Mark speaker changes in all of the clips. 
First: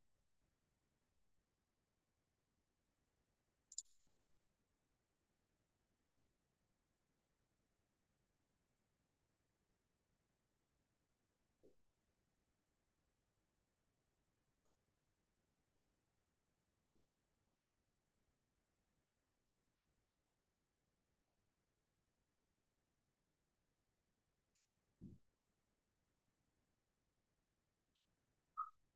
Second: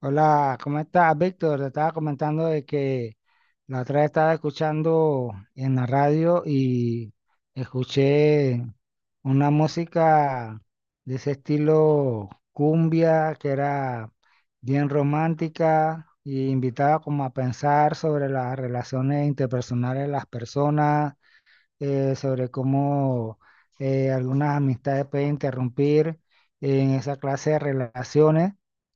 Speaker 1: Hola, ¿cómo estás, Víctor? Te estaba comentando de que la otra vez estaba escuchando en la radio y escuché una música de ese estilo cumbia que era bien romántica y invitaba como a pensar sobre las relaciones interpersonales de las personas, sobre cómo algunas amistades pueden interrumpir en esa clase de relaciones.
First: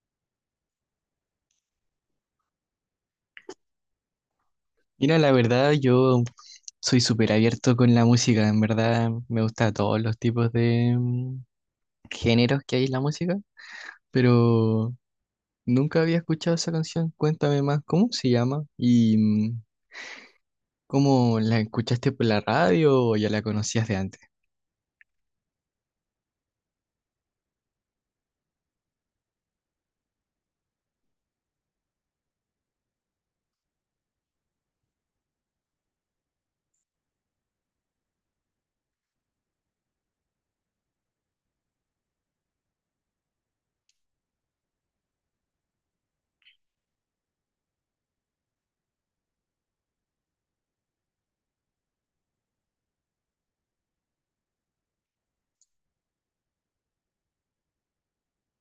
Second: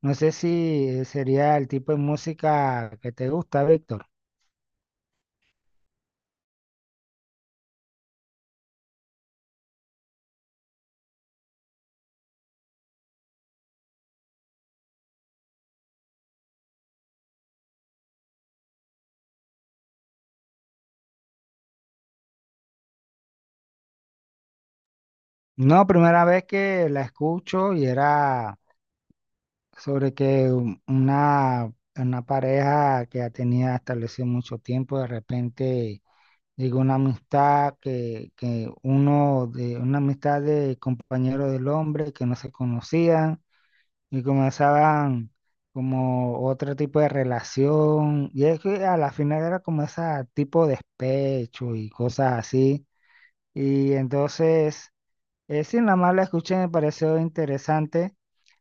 Speaker 1: No sé si sería el tipo de música que te gusta, Víctor.
Speaker 2: Mira, la verdad, yo soy súper abierto con la música. En verdad, me gusta todos los tipos de géneros que hay en la música, pero nunca había escuchado esa canción. Cuéntame más, ¿cómo se llama? ¿Y cómo la escuchaste por la radio o ya la conocías de antes?
Speaker 1: No, primera vez que la escucho y era sobre que una pareja que ya tenía establecido mucho tiempo, de repente llegó una amistad que uno de una amistad de compañero del hombre que no se conocían y comenzaban como otro tipo de relación, y es que a la final era como ese tipo de despecho y cosas así, y entonces, sí, nada más la escuché, me pareció interesante,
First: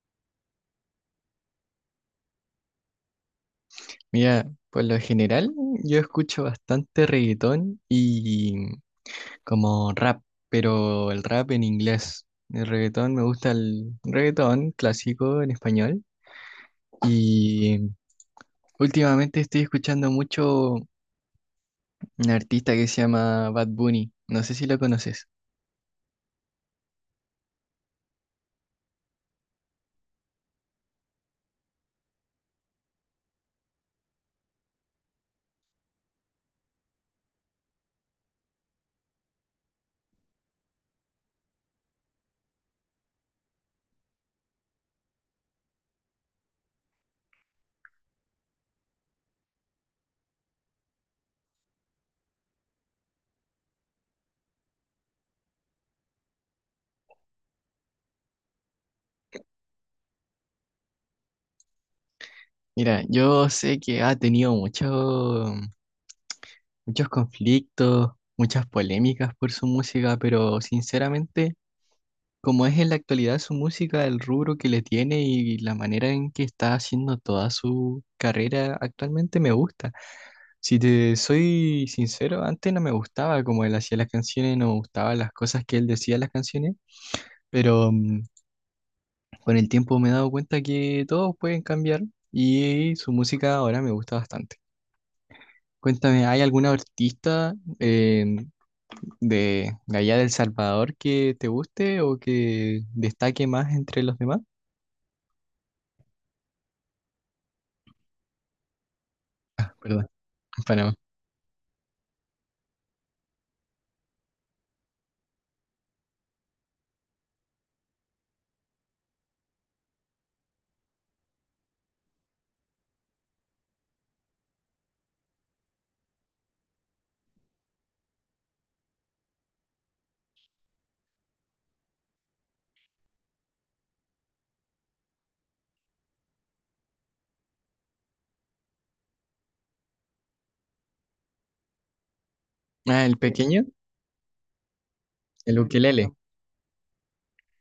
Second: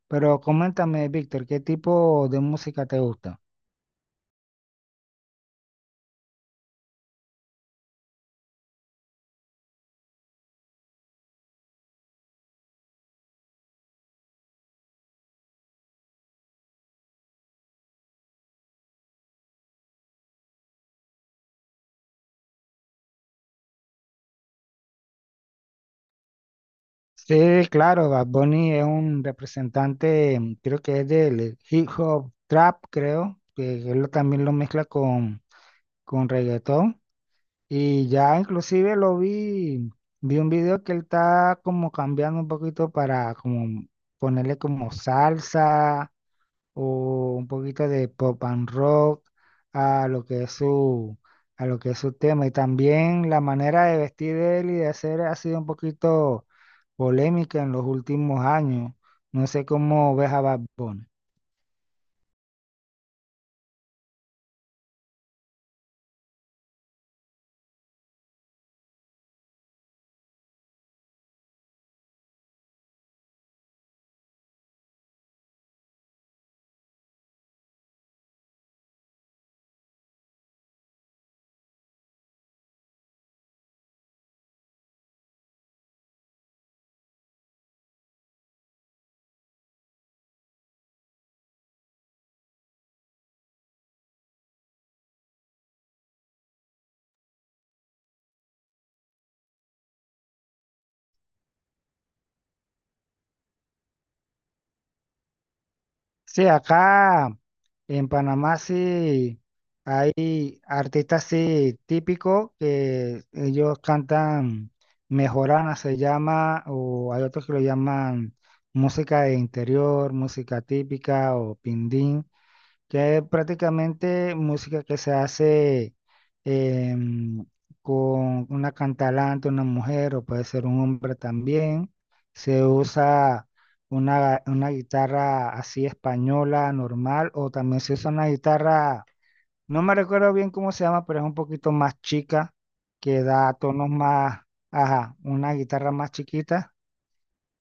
Speaker 1: pero coméntame, Víctor, ¿qué tipo de música te gusta?
Speaker 2: Mira, por lo general, yo escucho bastante reggaetón y como rap, pero el rap en inglés. El reggaetón me gusta el reggaetón clásico en español. Y últimamente estoy escuchando mucho un artista que se llama Bad Bunny. No sé si lo conoces.
Speaker 1: Sí, claro, Bad Bunny es un representante, mm, creo que es del hip hop trap, creo, que también lo mezcla con reggaetón. Y ya inclusive lo vi, vi un video que él está como cambiando un poquito para como ponerle como salsa o un poquito de pop and rock a lo que es a lo que es su tema. Y también la manera de vestir de él y de hacer ha sido un poquito polémica en los últimos años. No sé cómo ves a Bad Bunny.
Speaker 2: Mira, yo sé que ha tenido muchos conflictos, muchas polémicas por su música, pero sinceramente, como es en la actualidad su música, el rubro que le tiene y la manera en que está haciendo toda su carrera actualmente me gusta. Si te soy sincero, antes no me gustaba como él hacía las canciones, no me gustaban las cosas que él decía en las canciones, pero con el tiempo me he dado cuenta que todos pueden cambiar y su música ahora me gusta bastante. Cuéntame, ¿hay algún artista de allá del Salvador que te guste o que destaque más entre los demás?
Speaker 1: Sí, acá. En Panamá sí
Speaker 2: Perdón,
Speaker 1: hay
Speaker 2: Panamá.
Speaker 1: artistas sí típicos que ellos cantan, mejorana se llama, o hay otros que lo llaman música de interior, música típica o pindín, que es prácticamente música que se hace, em, con una cantalante, una mujer o puede ser un hombre también. Se usa una guitarra así española, normal, o también se usa una guitarra, no me recuerdo bien cómo se llama, pero es un poquito más chica,
Speaker 2: Ah, el
Speaker 1: que da
Speaker 2: pequeño,
Speaker 1: tonos más, ajá, una
Speaker 2: el
Speaker 1: guitarra
Speaker 2: ukelele.
Speaker 1: más chiquita.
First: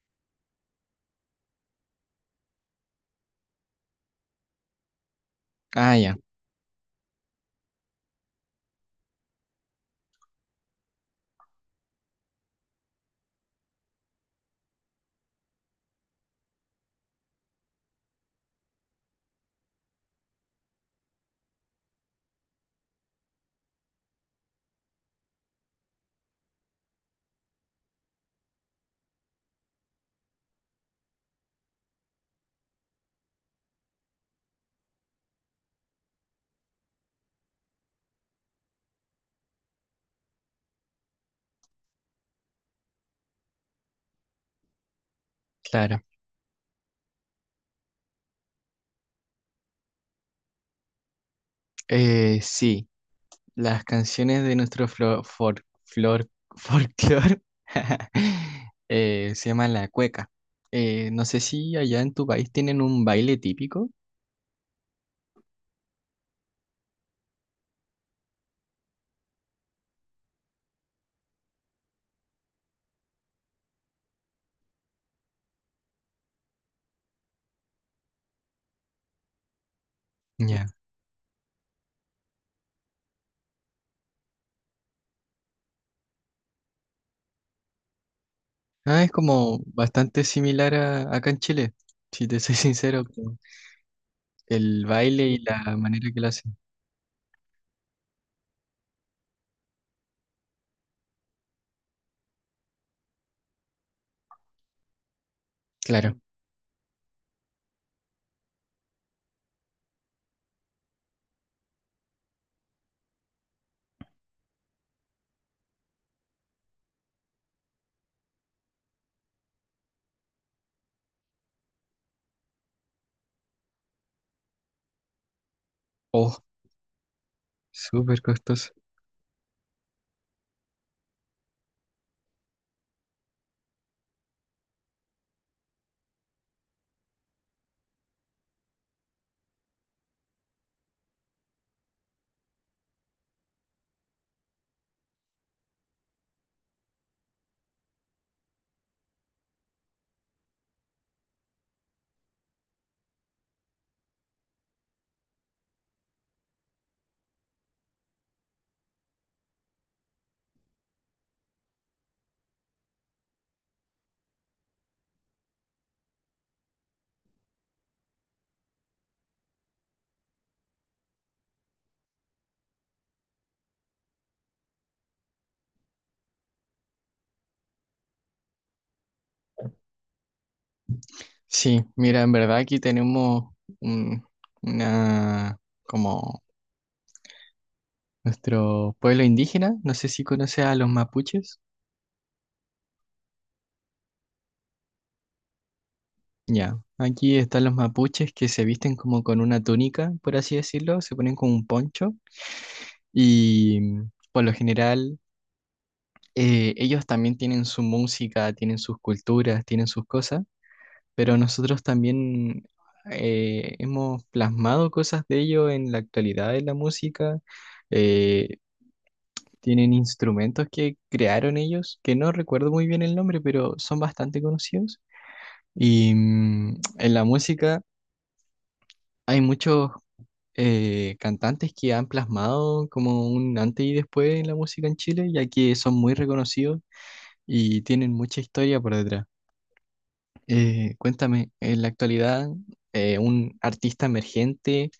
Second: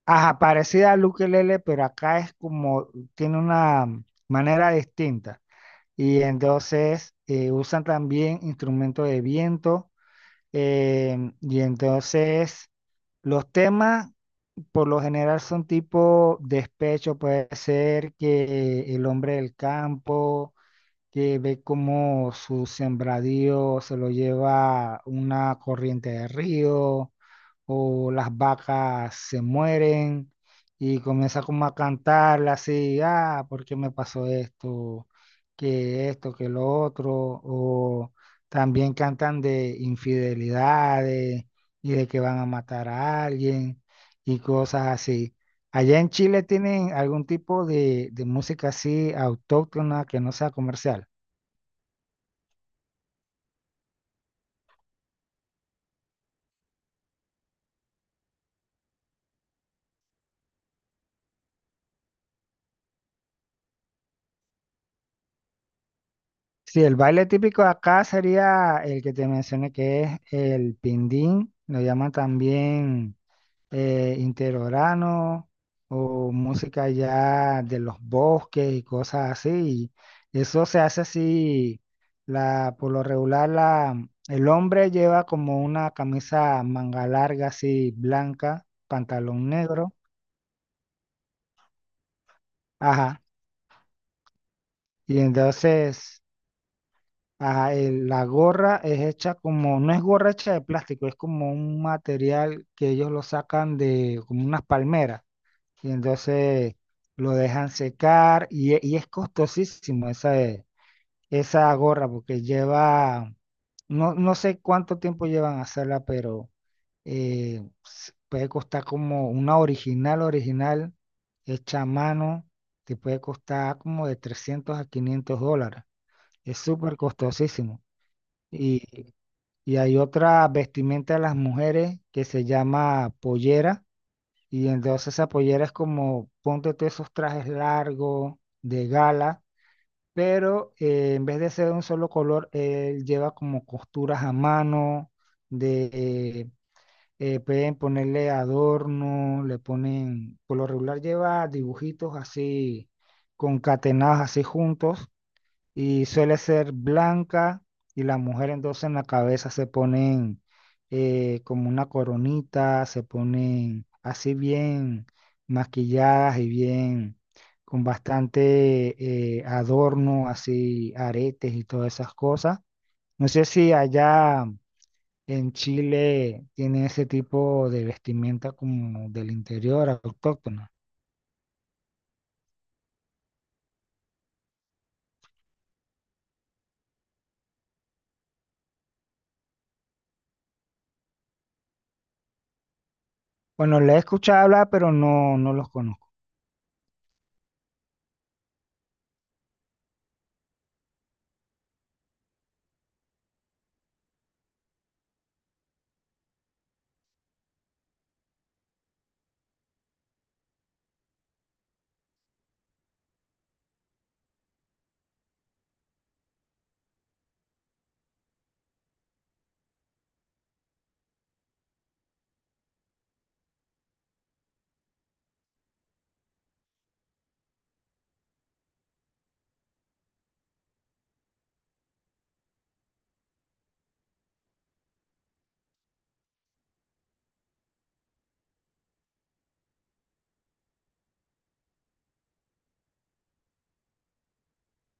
Speaker 1: Ajá, parecida al ukelele, pero acá es como, tiene una manera distinta.
Speaker 2: Ah, ya,
Speaker 1: Y entonces usan también instrumentos de viento. Y entonces los temas por lo general son tipo despecho, puede ser que el hombre del campo, que ve cómo su sembradío se lo lleva una corriente de río o las vacas se mueren y comienza como a cantarle así, ah, ¿por qué me pasó esto? Que esto, que lo otro, o también cantan de infidelidades y de que van a matar a alguien y cosas así. ¿Allá
Speaker 2: claro.
Speaker 1: en Chile tienen algún tipo de música así autóctona que no sea comercial?
Speaker 2: Sí, las canciones de nuestro flor, folclor se llaman la cueca. No sé si allá en tu país tienen un baile típico.
Speaker 1: Sí, el baile típico de acá sería el que te mencioné, que es el pindín, lo llaman también interorano o música ya de los bosques y cosas así. Y eso
Speaker 2: Ya.
Speaker 1: se hace así, por lo regular el hombre lleva como una camisa manga larga así blanca,
Speaker 2: Ah, es
Speaker 1: pantalón
Speaker 2: como
Speaker 1: negro,
Speaker 2: bastante similar a acá en Chile, si te soy sincero,
Speaker 1: ajá,
Speaker 2: como el
Speaker 1: y
Speaker 2: baile y la manera que
Speaker 1: entonces
Speaker 2: lo hacen.
Speaker 1: ajá, la gorra es hecha como, no es gorra hecha de plástico, es como un material que ellos lo sacan de como unas palmeras y
Speaker 2: Claro.
Speaker 1: entonces lo dejan secar, y es costosísimo esa, esa gorra porque lleva, no, no sé cuánto tiempo llevan a hacerla, pero puede costar como una original, original, hecha a mano, te puede costar como de 300 a 500 dólares.
Speaker 2: Oh,
Speaker 1: Es súper costosísimo.
Speaker 2: súper costoso.
Speaker 1: Y, y hay otra vestimenta de las mujeres que se llama pollera. Y entonces esa pollera es como, ponte tú esos trajes largos de gala, pero en vez de ser de un solo color, él lleva como costuras a mano, de pueden ponerle adorno, le ponen, por lo regular lleva dibujitos así, concatenados así juntos, y suele ser blanca, y la mujer entonces en la cabeza se ponen como una coronita, se ponen así bien maquilladas y bien con bastante adorno, así aretes y todas esas cosas. No sé si allá en Chile tienen ese tipo de vestimenta como del interior autóctona.
Speaker 2: Sí, mira, en verdad aquí tenemos un- una, como nuestro pueblo indígena, no sé si conoces a los mapuches.
Speaker 1: Bueno, le he escuchado hablar, pero no, no los conozco.
Speaker 2: Ya, aquí están los mapuches que se visten como con una túnica, por así decirlo, se ponen con un poncho y por lo general ellos también tienen su música, tienen sus culturas, tienen sus cosas, pero nosotros también hemos plasmado cosas de ellos en la actualidad en la música. eh, Tienen instrumentos que crearon ellos, que no recuerdo muy bien el nombre, pero son bastante conocidos. Y en la música hay muchos cantantes que han plasmado como un antes y después en la música en Chile, ya que son muy reconocidos y tienen mucha historia por detrás. Cuéntame, en la actualidad, un artista emergente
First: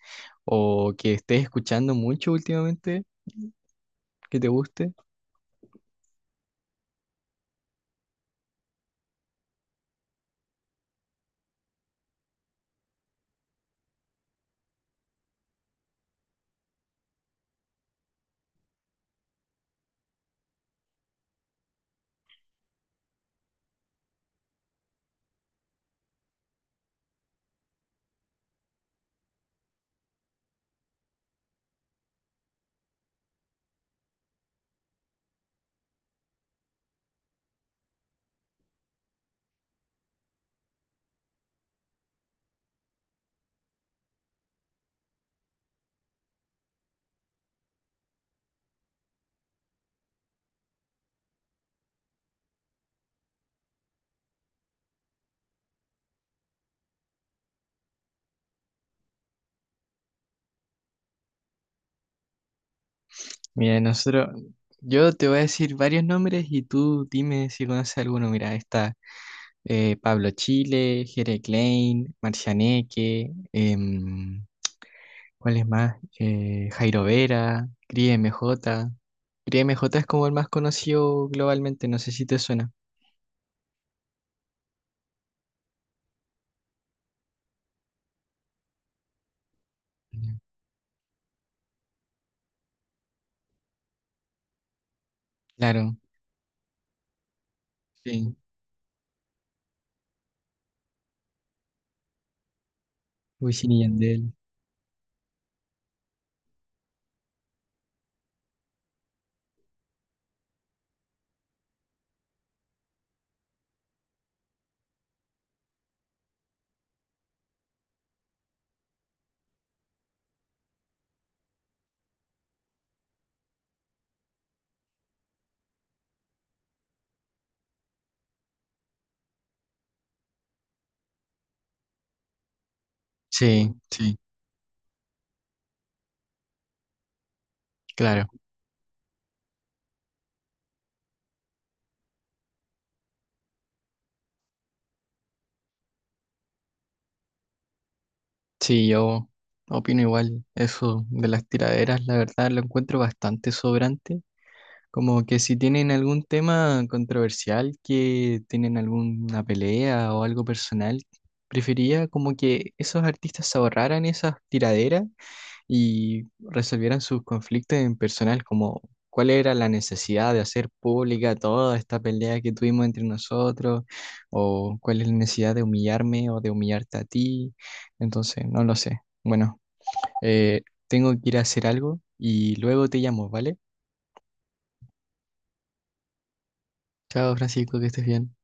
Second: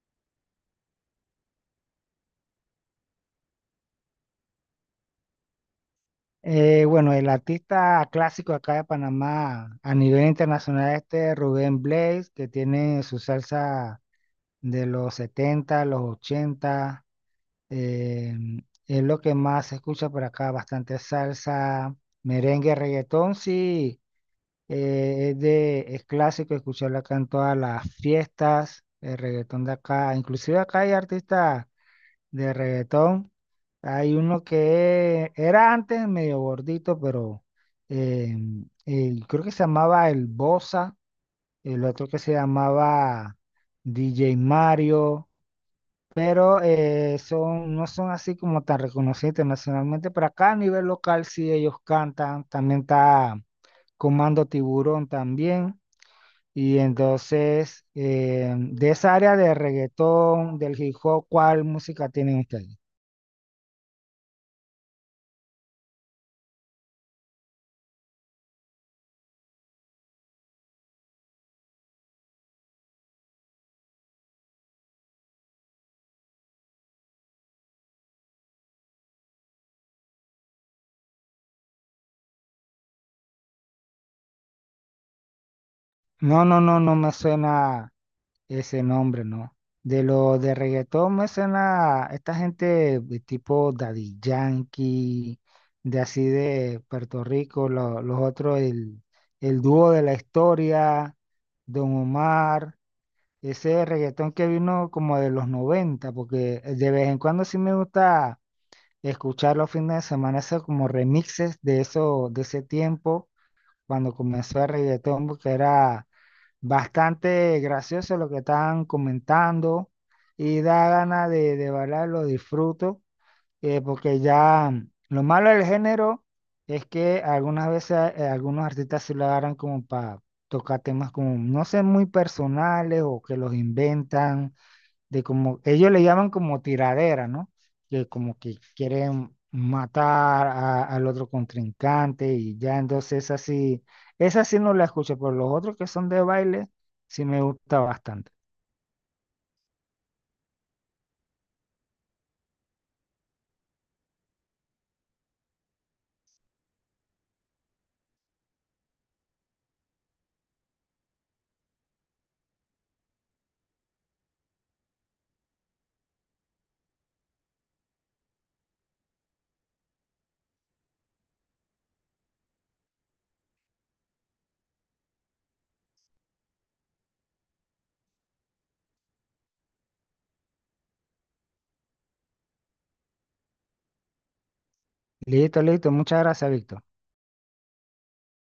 Speaker 2: o que estés escuchando mucho últimamente, que te guste.
Speaker 1: Bueno, el artista clásico acá de Panamá a nivel internacional este Rubén Blades, que tiene su salsa de los 70, los 80, eh, es lo que más se escucha por acá, bastante salsa, merengue, reggaetón, sí, es clásico escucharlo acá en todas las fiestas, el reggaetón de acá, inclusive acá hay artistas de reggaetón. Hay uno que era antes medio gordito, pero eh, creo que se llamaba el Bosa, el otro que se llamaba DJ Mario, pero son, no son así como tan reconocidos internacionalmente, pero acá a nivel local sí ellos cantan, también está Comando Tiburón también. Y entonces, de esa área de reggaetón, del hip hop, ¿cuál música tienen ustedes?
Speaker 2: Mira, nosotros, yo te voy a decir varios nombres y tú dime si conoces alguno. Mira, está Pablo Chile, Jere Klein, Marcianeque, ¿cuál es más? Jairo Vera, Cris MJ. Cris M J es como el más conocido globalmente, no sé si te suena.
Speaker 1: No, no, no, no me suena ese nombre, no. De
Speaker 2: Ya.
Speaker 1: lo de reggaetón me suena esta gente de tipo Daddy Yankee,
Speaker 2: Claro,
Speaker 1: de así de Puerto Rico, los
Speaker 2: sí.
Speaker 1: otros, el dúo de la historia, Don Omar,
Speaker 2: Wisin y
Speaker 1: ese
Speaker 2: Yandel.
Speaker 1: reggaetón que vino como de los 90, porque de vez en cuando sí me gusta escuchar los fines de semana, esos como remixes de eso, de ese tiempo, cuando comenzó el reggaetón, porque era bastante gracioso lo que están comentando y da ganas de bailar, lo disfruto, porque ya mm, lo malo del género es que algunas veces algunos artistas se lo agarran como para tocar temas como, no sé, muy personales o que los
Speaker 2: Sí, sí,
Speaker 1: inventan de como ellos le llaman como tiradera, ¿no? Que
Speaker 2: claro.
Speaker 1: como que quieren al otro contrincante y ya entonces esa sí no la escucho, pero los otros que son de baile sí me gusta bastante.
Speaker 2: Sí, yo opino igual. Eso de las tiraderas, la verdad, lo encuentro bastante sobrante. Como que si tienen algún tema controversial, que tienen alguna pelea o algo personal, prefería como que esos artistas se ahorraran esas tiraderas y resolvieran sus conflictos en personal, como cuál era la necesidad de hacer pública toda esta pelea que tuvimos entre nosotros, o cuál es la necesidad de humillarme o de humillarte a ti. Entonces, no lo sé. Bueno, eh, tengo que ir a hacer algo y luego te llamo, ¿vale?
Speaker 1: Listo, listo, muchas gracias, Víctor.
Speaker 2: Chao, Francisco, que estés bien.